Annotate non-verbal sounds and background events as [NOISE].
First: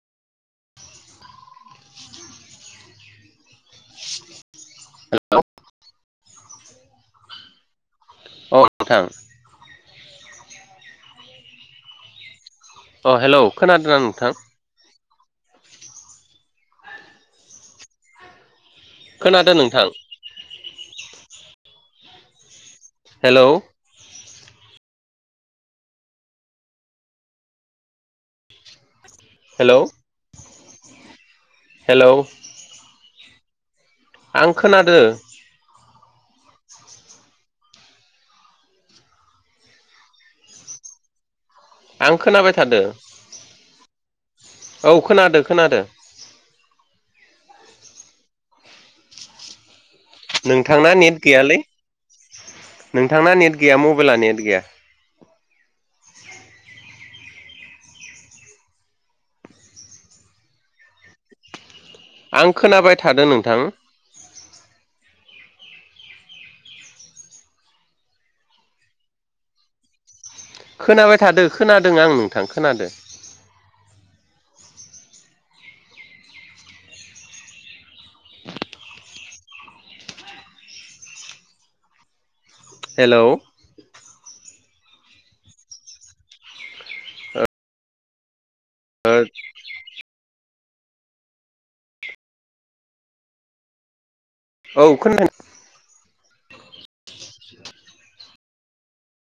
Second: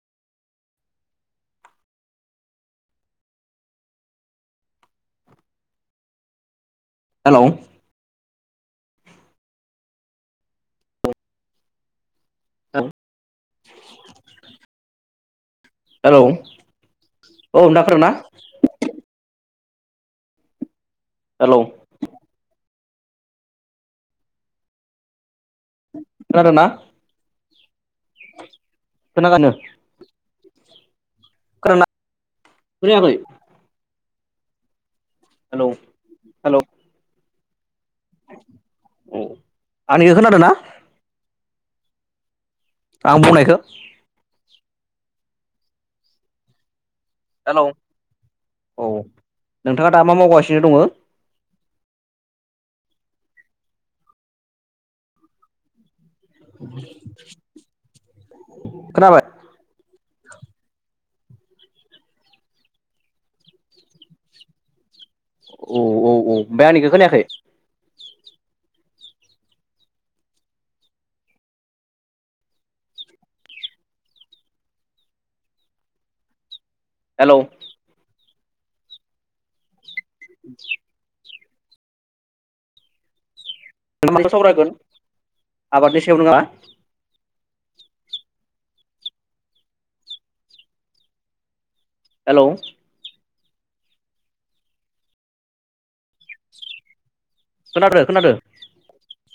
Hello. Hello अ नोंथां। अ हेलौ खोनादो ना नोंथां? हेलौ औ [UNINTELLIGIBLE] ना? खोनादो नोंथां। हेलौ हेलौ खोनादोंना? खोनादोनो हेलौ [UNINTELLIGIBLE] हेलौ खोनायाखै आं खोनादो। हेलौ हेलौ ओम औ आंनिखो खोनादो ना? आं खोनाबाय था आं बुंनायखो? औ खोनादो खोनादो। हेलौ औ नों नोंथाङा दा मा मावगासिनो दङो? नोंथांना नेट गैयालै नोंथांना नेट गैया मबाइला नेट गैया। खोनाबाय आं खोनाबाय थादो नोंथां। औ औ औ ओमफ्राय आंनिखो खोनायाखै‌? खोनाबाय थादो खोनादों आं नोंथां खोनादो। हेलौ [INAUDIBLE] हेलौ [UNINTELLIGIBLE] सावरायगोन आबादनि सायाव नोङा [UNINTELLIGIBLE] हेलौ औ खोना [UNINTELLIGIBLE] खोनादो खोनादो।